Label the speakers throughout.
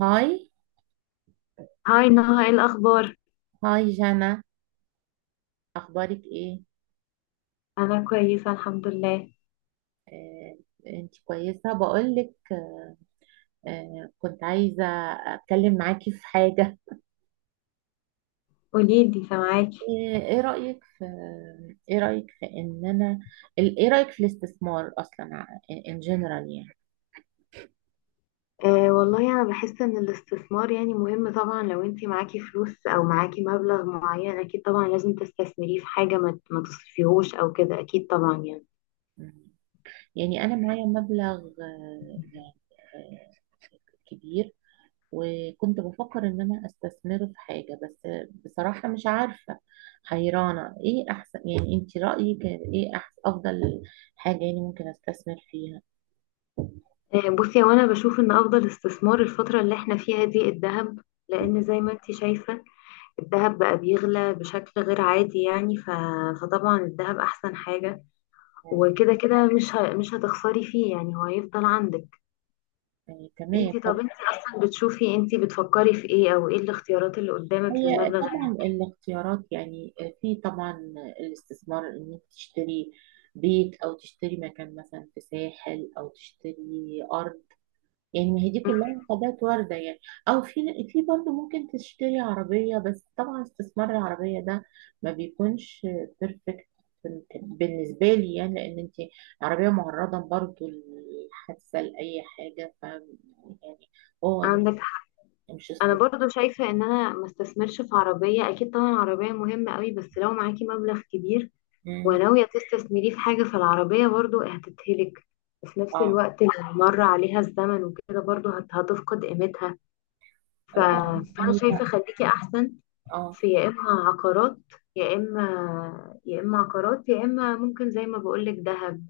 Speaker 1: هاي.
Speaker 2: هاي نهى، ايه الأخبار؟
Speaker 1: هاي جانا. اخبارك ايه؟
Speaker 2: أنا كويسة الحمد لله.
Speaker 1: آه، انت كويسه. بقولك كنت عايزه اتكلم معاكي في حاجه.
Speaker 2: قوليلي، سامعاكي.
Speaker 1: آه، ايه رايك في ايه رايك في ان انا ايه رايك في الاستثمار اصلا ان جنرال يعني.
Speaker 2: أه والله أنا بحس إن الاستثمار يعني مهم طبعا، لو انتي معاكي فلوس أو معاكي مبلغ معين أكيد طبعا لازم تستثمريه في حاجة، ما تصرفيهوش أو كده، أكيد طبعا يعني.
Speaker 1: مم. يعني انا معايا مبلغ يعني آه، كبير، وكنت بفكر ان انا استثمره في حاجة. بس بصراحة مش عارفة، حيرانة ايه احسن. يعني انت رأيك ايه احسن، افضل حاجة يعني ممكن استثمر فيها؟
Speaker 2: أه بصي، وأنا بشوف إن أفضل استثمار الفترة اللي احنا فيها دي الذهب، لأن زي ما انتي شايفة الذهب بقى بيغلى بشكل غير عادي يعني. فطبعا الذهب أحسن حاجة، وكده كده مش هتخسري فيه يعني، هو هيفضل عندك.
Speaker 1: يعني تمام.
Speaker 2: انتي، طب انتي اصلا بتشوفي، انتي بتفكري في ايه، او ايه الاختيارات اللي قدامك
Speaker 1: هي
Speaker 2: للمبلغ
Speaker 1: طبعا الاختيارات يعني في طبعا الاستثمار ان انت تشتري بيت، او تشتري مكان مثلا في ساحل، او تشتري ارض. يعني ما هي دي كلها حاجات وارده يعني. او في برضه ممكن تشتري عربيه، بس طبعا استثمار العربيه ده ما بيكونش بيرفكت بالنسبه لي. يعني لان انت عربيه معرضه برضه للحادثه، لاي حاجه، ف يعني هو
Speaker 2: عندك حق.
Speaker 1: مش
Speaker 2: انا
Speaker 1: استثمار.
Speaker 2: برضو شايفة ان انا ما استثمرش في عربية، اكيد طبعا العربية مهمة قوي، بس لو معاكي مبلغ كبير
Speaker 1: مم.
Speaker 2: وناوية تستثمريه في حاجة فالعربية برضو هتتهلك، وفي نفس
Speaker 1: اه.
Speaker 2: الوقت لو مر عليها الزمن وكده برضو هتفقد قيمتها. ف...
Speaker 1: أو بقى-
Speaker 2: فانا شايفة
Speaker 1: هي
Speaker 2: خليكي احسن
Speaker 1: اه.
Speaker 2: في يا اما عقارات، يا اما عقارات، يا اما ممكن زي ما بقولك دهب.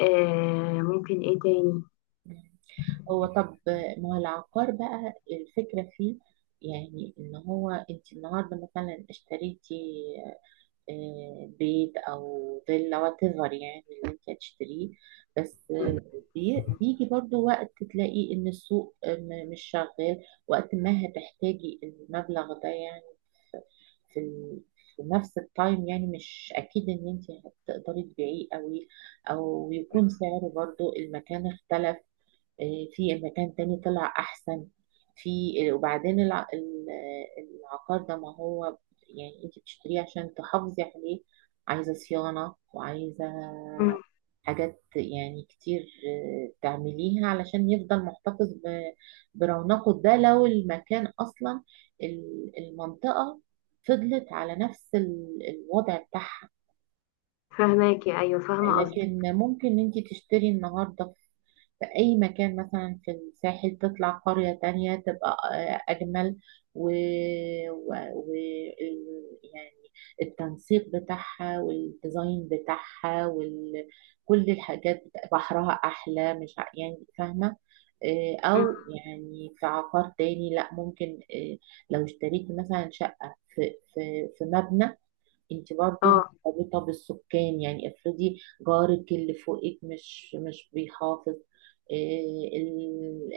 Speaker 2: ممكن ايه تاني؟
Speaker 1: هو طب ما هو العقار بقى الفكرة فيه، يعني ان هو انت النهارده مثلا اشتريتي بيت او فيلا وات ايفر يعني اللي انت هتشتريه. بس بيجي برضو وقت تلاقي ان السوق مش شغال وقت ما هتحتاجي المبلغ ده يعني. في ال- في نفس التايم يعني مش اكيد ان انت هتقدري تبيعيه قوي، او يكون سعره برضو، المكان اختلف، في مكان تاني طلع احسن. في وبعدين العقار ده ما هو يعني انت بتشتريه عشان تحافظي عليه، عايزة صيانة وعايزة
Speaker 2: مم.
Speaker 1: حاجات يعني كتير تعمليها علشان يفضل محتفظ برونقه. ده لو المكان أصلا المنطقة فضلت على نفس الوضع بتاعها.
Speaker 2: فهماكي، ايوه فاهمه قصدك.
Speaker 1: لكن ممكن انت تشتري النهارده في أي مكان مثلا في الساحل، تطلع قرية تانية تبقى أجمل، و... و... و... يعني التنسيق بتاعها والديزاين بتاعها كل الحاجات بحرها أحلى. مش ع- يعني فاهمة؟
Speaker 2: مم.
Speaker 1: أو يعني في عقار تاني، لأ ممكن لو اشتريت مثلا شقة في مبنى، انت برضو
Speaker 2: اه
Speaker 1: مرتبطة بالسكان. يعني افرضي جارك اللي فوقك مش بيحافظ، إيه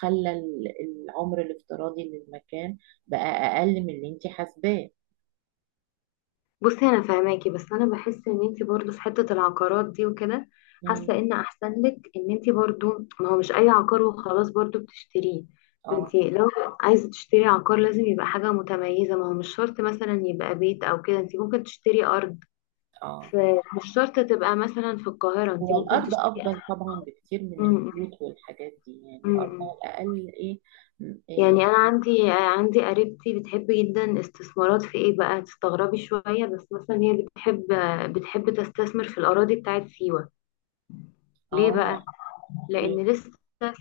Speaker 1: خلى العمر الافتراضي للمكان بقى اقل من اللي انت حاسباه.
Speaker 2: بصي، انا فهماكي بس انا بحس ان انت برضو في حته العقارات دي وكده، حاسه
Speaker 1: مم.
Speaker 2: ان احسن لك ان انت برضو، ما هو مش اي عقار وخلاص برضو بتشتريه.
Speaker 1: اه.
Speaker 2: انت لو عايزه تشتري عقار لازم يبقى حاجه متميزه، ما هو مش شرط مثلا يبقى بيت او كده، انت ممكن تشتري ارض،
Speaker 1: اه.
Speaker 2: فمش شرط تبقى مثلا في القاهره، انت
Speaker 1: هو
Speaker 2: ممكن
Speaker 1: الارض
Speaker 2: تشتري.
Speaker 1: افضل طبعا بكتير من
Speaker 2: مم.
Speaker 1: البيوت والحاجات دي. يعني الارض
Speaker 2: مم.
Speaker 1: على الاقل ايه، ايه.
Speaker 2: يعني انا عندي قريبتي بتحب جدا استثمارات في ايه بقى، تستغربي شوية، بس مثلا هي بتحب تستثمر في الاراضي بتاعت سيوة. ليه بقى؟
Speaker 1: اه. ليه؟
Speaker 2: لان لسه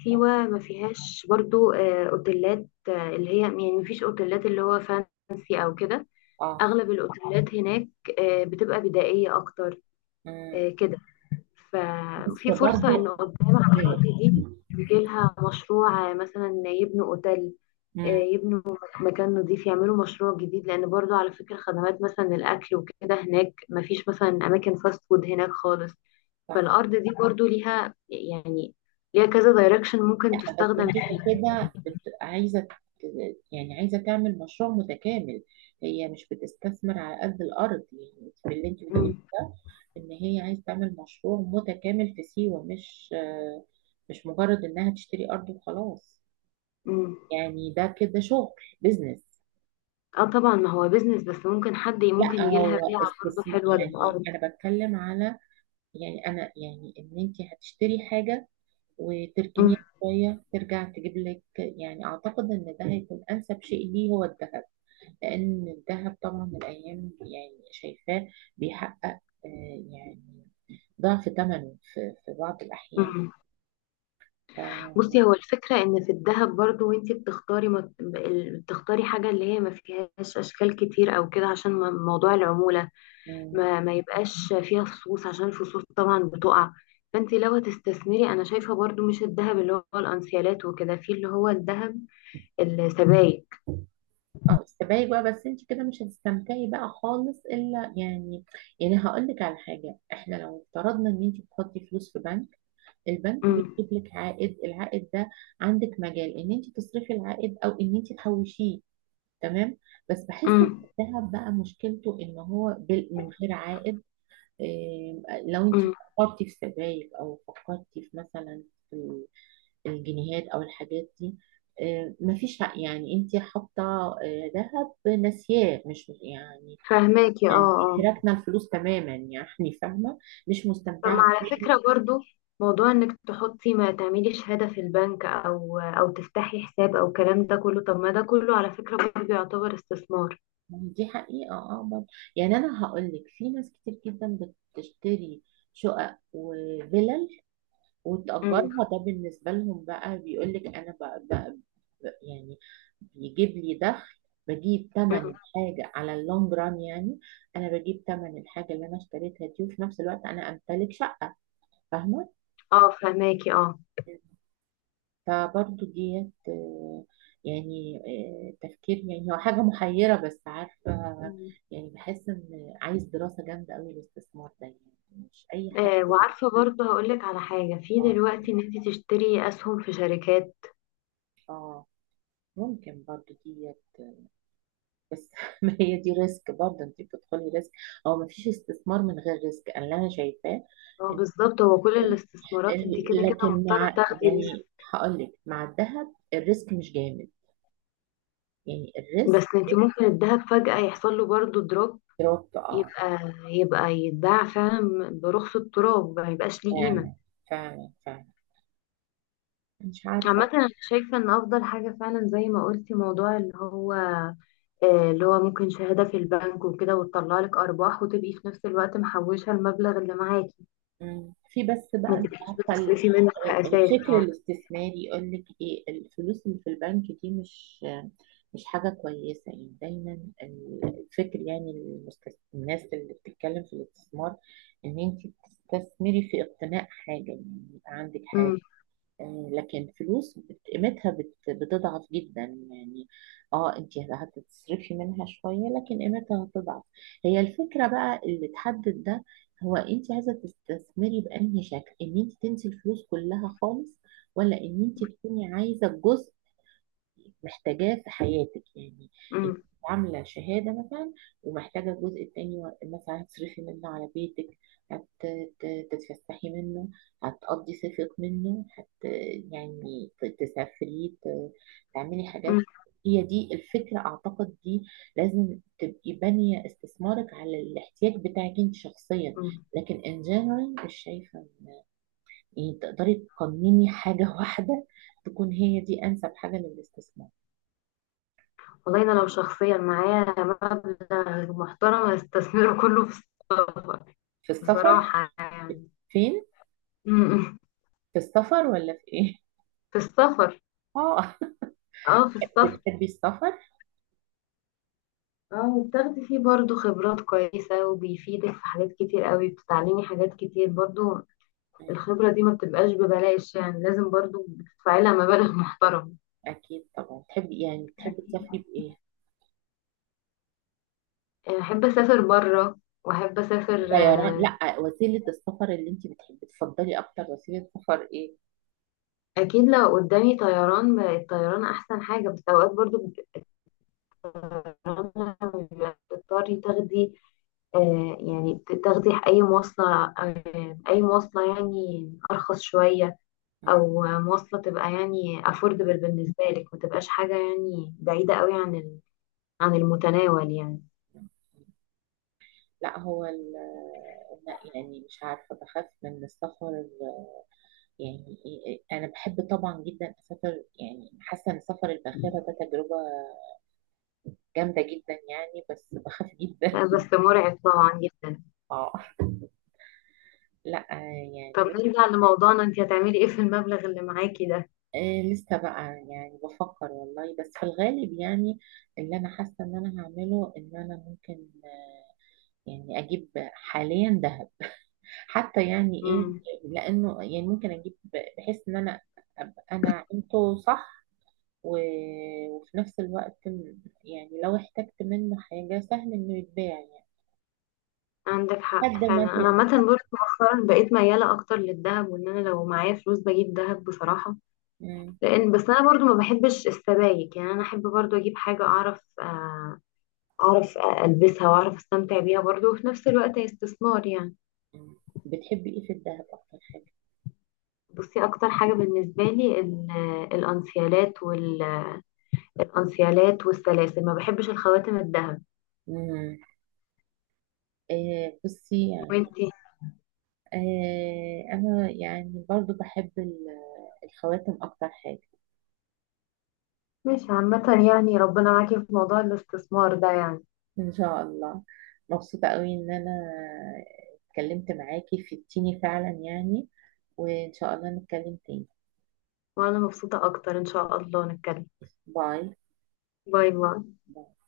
Speaker 2: سيوة
Speaker 1: اه.
Speaker 2: ما فيهاش برضو اوتيلات، اللي هي يعني ما فيش اوتيلات اللي هو فانسي او كده،
Speaker 1: اه.
Speaker 2: اغلب الاوتيلات هناك بتبقى بدائية اكتر،
Speaker 1: مم.
Speaker 2: كده.
Speaker 1: بس
Speaker 2: ففي فرصة إن
Speaker 1: برضو
Speaker 2: قدام العقارات
Speaker 1: إيه.
Speaker 2: دي يجيلها مشروع مثلا يبنوا أوتيل،
Speaker 1: مم.
Speaker 2: يبنوا مكان نظيف، يعملوا مشروع جديد، لأن برضو على فكرة خدمات مثلا الأكل وكده هناك مفيش مثلا أماكن فاست فود هناك خالص.
Speaker 1: صح.
Speaker 2: فالأرض دي برضو ليها يعني، ليها كذا دايركشن ممكن
Speaker 1: لا، بس
Speaker 2: تستخدم
Speaker 1: هي
Speaker 2: فيه.
Speaker 1: كده عايزه يعني عايزه تعمل مشروع متكامل. هي مش بتستثمر على قد الارض يعني، في اللي انت بتقوليه
Speaker 2: مم.
Speaker 1: ده، ان هي عايزه تعمل مشروع متكامل في سيوه، مش مش مجرد انها تشتري ارض وخلاص.
Speaker 2: مم.
Speaker 1: يعني ده كده شغل، بزنس.
Speaker 2: اه طبعا ما هو بيزنس، بس ممكن حد ممكن
Speaker 1: لا
Speaker 2: يجيلها
Speaker 1: هو
Speaker 2: بيعة برضو
Speaker 1: استثمار.
Speaker 2: حلوة
Speaker 1: يعني
Speaker 2: للأرض.
Speaker 1: انا بتكلم على، يعني انا يعني ان انت هتشتري حاجه
Speaker 2: مم.
Speaker 1: وتركنيه شوية ترجع تجيب لك. يعني أعتقد إن ده هيكون أنسب شيء ليه هو الذهب. لأن الذهب طبعا الأيام دي يعني شايفاه بيحقق يعني ضعف ثمنه في في بعض الأحيان.
Speaker 2: مم.
Speaker 1: ف
Speaker 2: بصي، هو الفكرة ان في الذهب برضو، وانتي بتختاري حاجة اللي هي ما فيهاش اشكال كتير او كده، عشان موضوع العمولة،
Speaker 1: مم.
Speaker 2: ما يبقاش فيها فصوص، عشان الفصوص طبعا بتقع. فانتي لو هتستثمري انا شايفة برضو مش الذهب اللي هو الانسيالات وكده، في اللي هو الذهب السبائك.
Speaker 1: اه، استبعدي بقى. بس انت كده مش هتستمتعي بقى خالص الا يعني، يعني هقول لك على حاجه. احنا لو افترضنا ان انت بتحطي فلوس في بنك، البنك
Speaker 2: امم.
Speaker 1: بيجيب لك عائد. العائد ده عندك مجال ان انت تصرفي العائد او ان انت تحوشيه. تمام. بس بحس ان
Speaker 2: امم.
Speaker 1: الذهب بقى مشكلته ان هو من غير عائد. إيه، لو انت
Speaker 2: امم.
Speaker 1: فكرتي في سبائك او فكرتي في مثلا في الجنيهات او الحاجات دي، إيه، مفيش يعني انت حاطه إيه، ذهب ناسياه مش يعني،
Speaker 2: فهماكي اه،
Speaker 1: يعني
Speaker 2: آه.
Speaker 1: راكنه الفلوس تماما يعني فاهمه، مش
Speaker 2: طب ما
Speaker 1: مستمتعه
Speaker 2: على
Speaker 1: بيه.
Speaker 2: فكرة برضو، موضوع انك تحطي، ما تعملي شهادة في البنك او تفتحي حساب او الكلام ده كله، طب ما ده كله على فكرة برضو يعتبر استثمار.
Speaker 1: دي حقيقه اه برضه. يعني انا هقول لك في ناس كتير جدا بتشتري شقق وفلل
Speaker 2: امم.
Speaker 1: وتأجرها. ده بالنسبة لهم بقى بيقول لك أنا يعني بيجيب لي دخل، بجيب تمن
Speaker 2: أمم.
Speaker 1: الحاجة على اللونج ران يعني. أنا بجيب تمن الحاجة اللي أنا اشتريتها دي، وفي نفس الوقت أنا أمتلك شقة. فاهمة؟
Speaker 2: اه فهماكي اه.
Speaker 1: فبرضو ديت يعني تفكير. يعني هو حاجة محيرة بس عارفة،
Speaker 2: مم.
Speaker 1: يعني بحس إن عايز دراسة جامدة أوي الاستثمار ده يعني، مش أي حد
Speaker 2: وعارفة برضو هقولك على حاجة في
Speaker 1: اه.
Speaker 2: دلوقتي، ان انت تشتري اسهم في شركات.
Speaker 1: اه. ممكن برضو ديت بس ما هي دي ريسك برضه، انت بتدخلي ريسك. هو ما فيش استثمار من غير ريسك انا اللي انا شايفاه.
Speaker 2: هو
Speaker 1: إن-
Speaker 2: بالظبط، هو كل الاستثمارات انت كده كده
Speaker 1: لكن
Speaker 2: مضطرة
Speaker 1: مع،
Speaker 2: تاخدي ريسك،
Speaker 1: يعني هقول لك مع الذهب الريسك مش جامد. يعني الريسك
Speaker 2: بس انت ممكن الذهب فجأة يحصل له برضو دروب،
Speaker 1: دروبت اه.
Speaker 2: يبقى يبقى يتباع فعلا برخص التراب، ما يبقاش ليه قيمة.
Speaker 1: فعلا، فعلا فعلا. مش عارفه.
Speaker 2: عامة أنا شايفة إن أفضل حاجة فعلا زي ما قلتي موضوع اللي هو، اللي هو ممكن شهادة في البنك وكده وتطلع لك أرباح، وتبقي في نفس الوقت محوشة المبلغ اللي معاكي،
Speaker 1: مم. في بس
Speaker 2: ما
Speaker 1: بقى انت
Speaker 2: تبقيش
Speaker 1: عارفه
Speaker 2: بتصرفي منه أساس
Speaker 1: الفكر
Speaker 2: يعني.
Speaker 1: الاستثماري يقول لك ايه، الفلوس اللي في البنك دي مش حاجه كويسه يعني دايما. الفكر يعني الناس اللي بتتكلم في الاستثمار ان انت تستثمري في اقتناء حاجه، يعني يبقى عندك حاجه.
Speaker 2: أمم،
Speaker 1: لكن فلوس قيمتها بتضعف جدا يعني. اه انت هتصرفي منها شوية لكن قيمتها هتضعف. هي الفكرة بقى اللي تحدد ده هو انت عايزة تستثمري بأنهي شكل، ان انت تنسي الفلوس كلها خالص، ولا ان انت تكوني عايزة جزء محتاجاه في حياتك. يعني انت
Speaker 2: أمم،
Speaker 1: عامله شهاده مثلا ومحتاجه الجزء التاني مثلا هتصرفي منه على بيتك، هتتفسحي منه، هتقضي صيفك منه، هت يعني تسافري، تعملي
Speaker 2: أمم،
Speaker 1: حاجات. هي دي الفكره اعتقد دي. لازم تبقي بانيه استثمارك على الاحتياج بتاعك انت شخصيا.
Speaker 2: أمم.
Speaker 1: لكن ان جنرال مش شايفه يعني تقدري تقنيني حاجه واحده تكون هي دي انسب حاجه للاستثمار.
Speaker 2: والله أنا لو شخصيا معايا مبلغ محترم هستثمره كله في السفر،
Speaker 1: في السفر؟
Speaker 2: بصراحة يعني.
Speaker 1: فين؟
Speaker 2: أمم، أمم.
Speaker 1: في السفر ولا في ايه؟
Speaker 2: في السفر.
Speaker 1: اه.
Speaker 2: اه، في السفر.
Speaker 1: بتحبي السفر؟
Speaker 2: اه وبتاخدي فيه برضو خبرات كويسة، وبيفيدك في حاجات كتير قوي، بتتعلمي حاجات كتير برضو. الخبرة دي ما بتبقاش ببلاش يعني، لازم برضو بتدفعي لها مبالغ محترمة.
Speaker 1: اكيد طبعا. تحبي يعني تسافري بايه؟
Speaker 2: احب اسافر بره، واحب اسافر
Speaker 1: طيران؟
Speaker 2: آه،
Speaker 1: لا، وسيله السفر اللي انت بتحبي تفضلي اكتر، وسيله سفر ايه؟
Speaker 2: اكيد لو قدامي طيران، الطيران احسن حاجه، بس اوقات برضو بيبقى الطيران لما بتضطري تاخدي، يعني تاخدي اي مواصله، اي مواصله يعني ارخص شويه،
Speaker 1: مم.
Speaker 2: او مواصلة تبقى يعني affordable بالنسبة لك، ما تبقاش حاجة يعني بعيدة قوي عن عن المتناول يعني.
Speaker 1: لا هو لا يعني مش عارفة، بخاف من السفر. يعني إيه، أنا بحب طبعا جدا أسافر. يعني حاسة إن سفر الباخرة ده تجربة جامدة جدا يعني، بس بخاف جدا.
Speaker 2: لا، بس مرعب طبعا جدا.
Speaker 1: اه. لا.
Speaker 2: طب
Speaker 1: يعني
Speaker 2: نرجع لموضوعنا، انت هتعملي ايه في المبلغ اللي معاكي ده؟
Speaker 1: آه لسه بقى يعني بفكر والله. بس في الغالب يعني اللي انا حاسه ان انا هعمله، ان انا ممكن يعني اجيب حاليا ذهب، حتى يعني ايه،
Speaker 2: امم.
Speaker 1: لانه يعني ممكن اجيب بحيث ان انا ابقى انا عملته صح، و- وفي نفس الوقت يعني لو احتجت منه حاجه سهل انه يتباع يعني
Speaker 2: عندك حق
Speaker 1: لحد ما
Speaker 2: فعلا، انا عامة برضه مؤخرا بقيت ميالة اكتر للذهب، وان انا لو معايا فلوس بجيب ذهب بصراحة،
Speaker 1: مم.
Speaker 2: لان بس انا برضه ما بحبش السبائك يعني، انا احب برضه اجيب حاجة اعرف، اعرف البسها واعرف استمتع بيها برضه، وفي نفس الوقت هي استثمار يعني.
Speaker 1: بتحبي ايه في الذهب اكتر حاجه؟
Speaker 2: بصي اكتر حاجه بالنسبه لي الانسيالات والسلاسل، ما بحبش الخواتم الذهب.
Speaker 1: مم. آه بصي يعني،
Speaker 2: وانتي؟
Speaker 1: أنا يعني برضو بحب الخواتم أكتر حاجة.
Speaker 2: ماشي، عامة يعني ربنا معاكي في موضوع الاستثمار ده يعني.
Speaker 1: إن شاء الله. مبسوطة قوي إن أنا اتكلمت معاكي في التيني فعلا يعني، وإن شاء الله نتكلم تاني.
Speaker 2: وانا مبسوطه اكتر، ان شاء الله نتكلم.
Speaker 1: باي.
Speaker 2: باي باي.
Speaker 1: باي.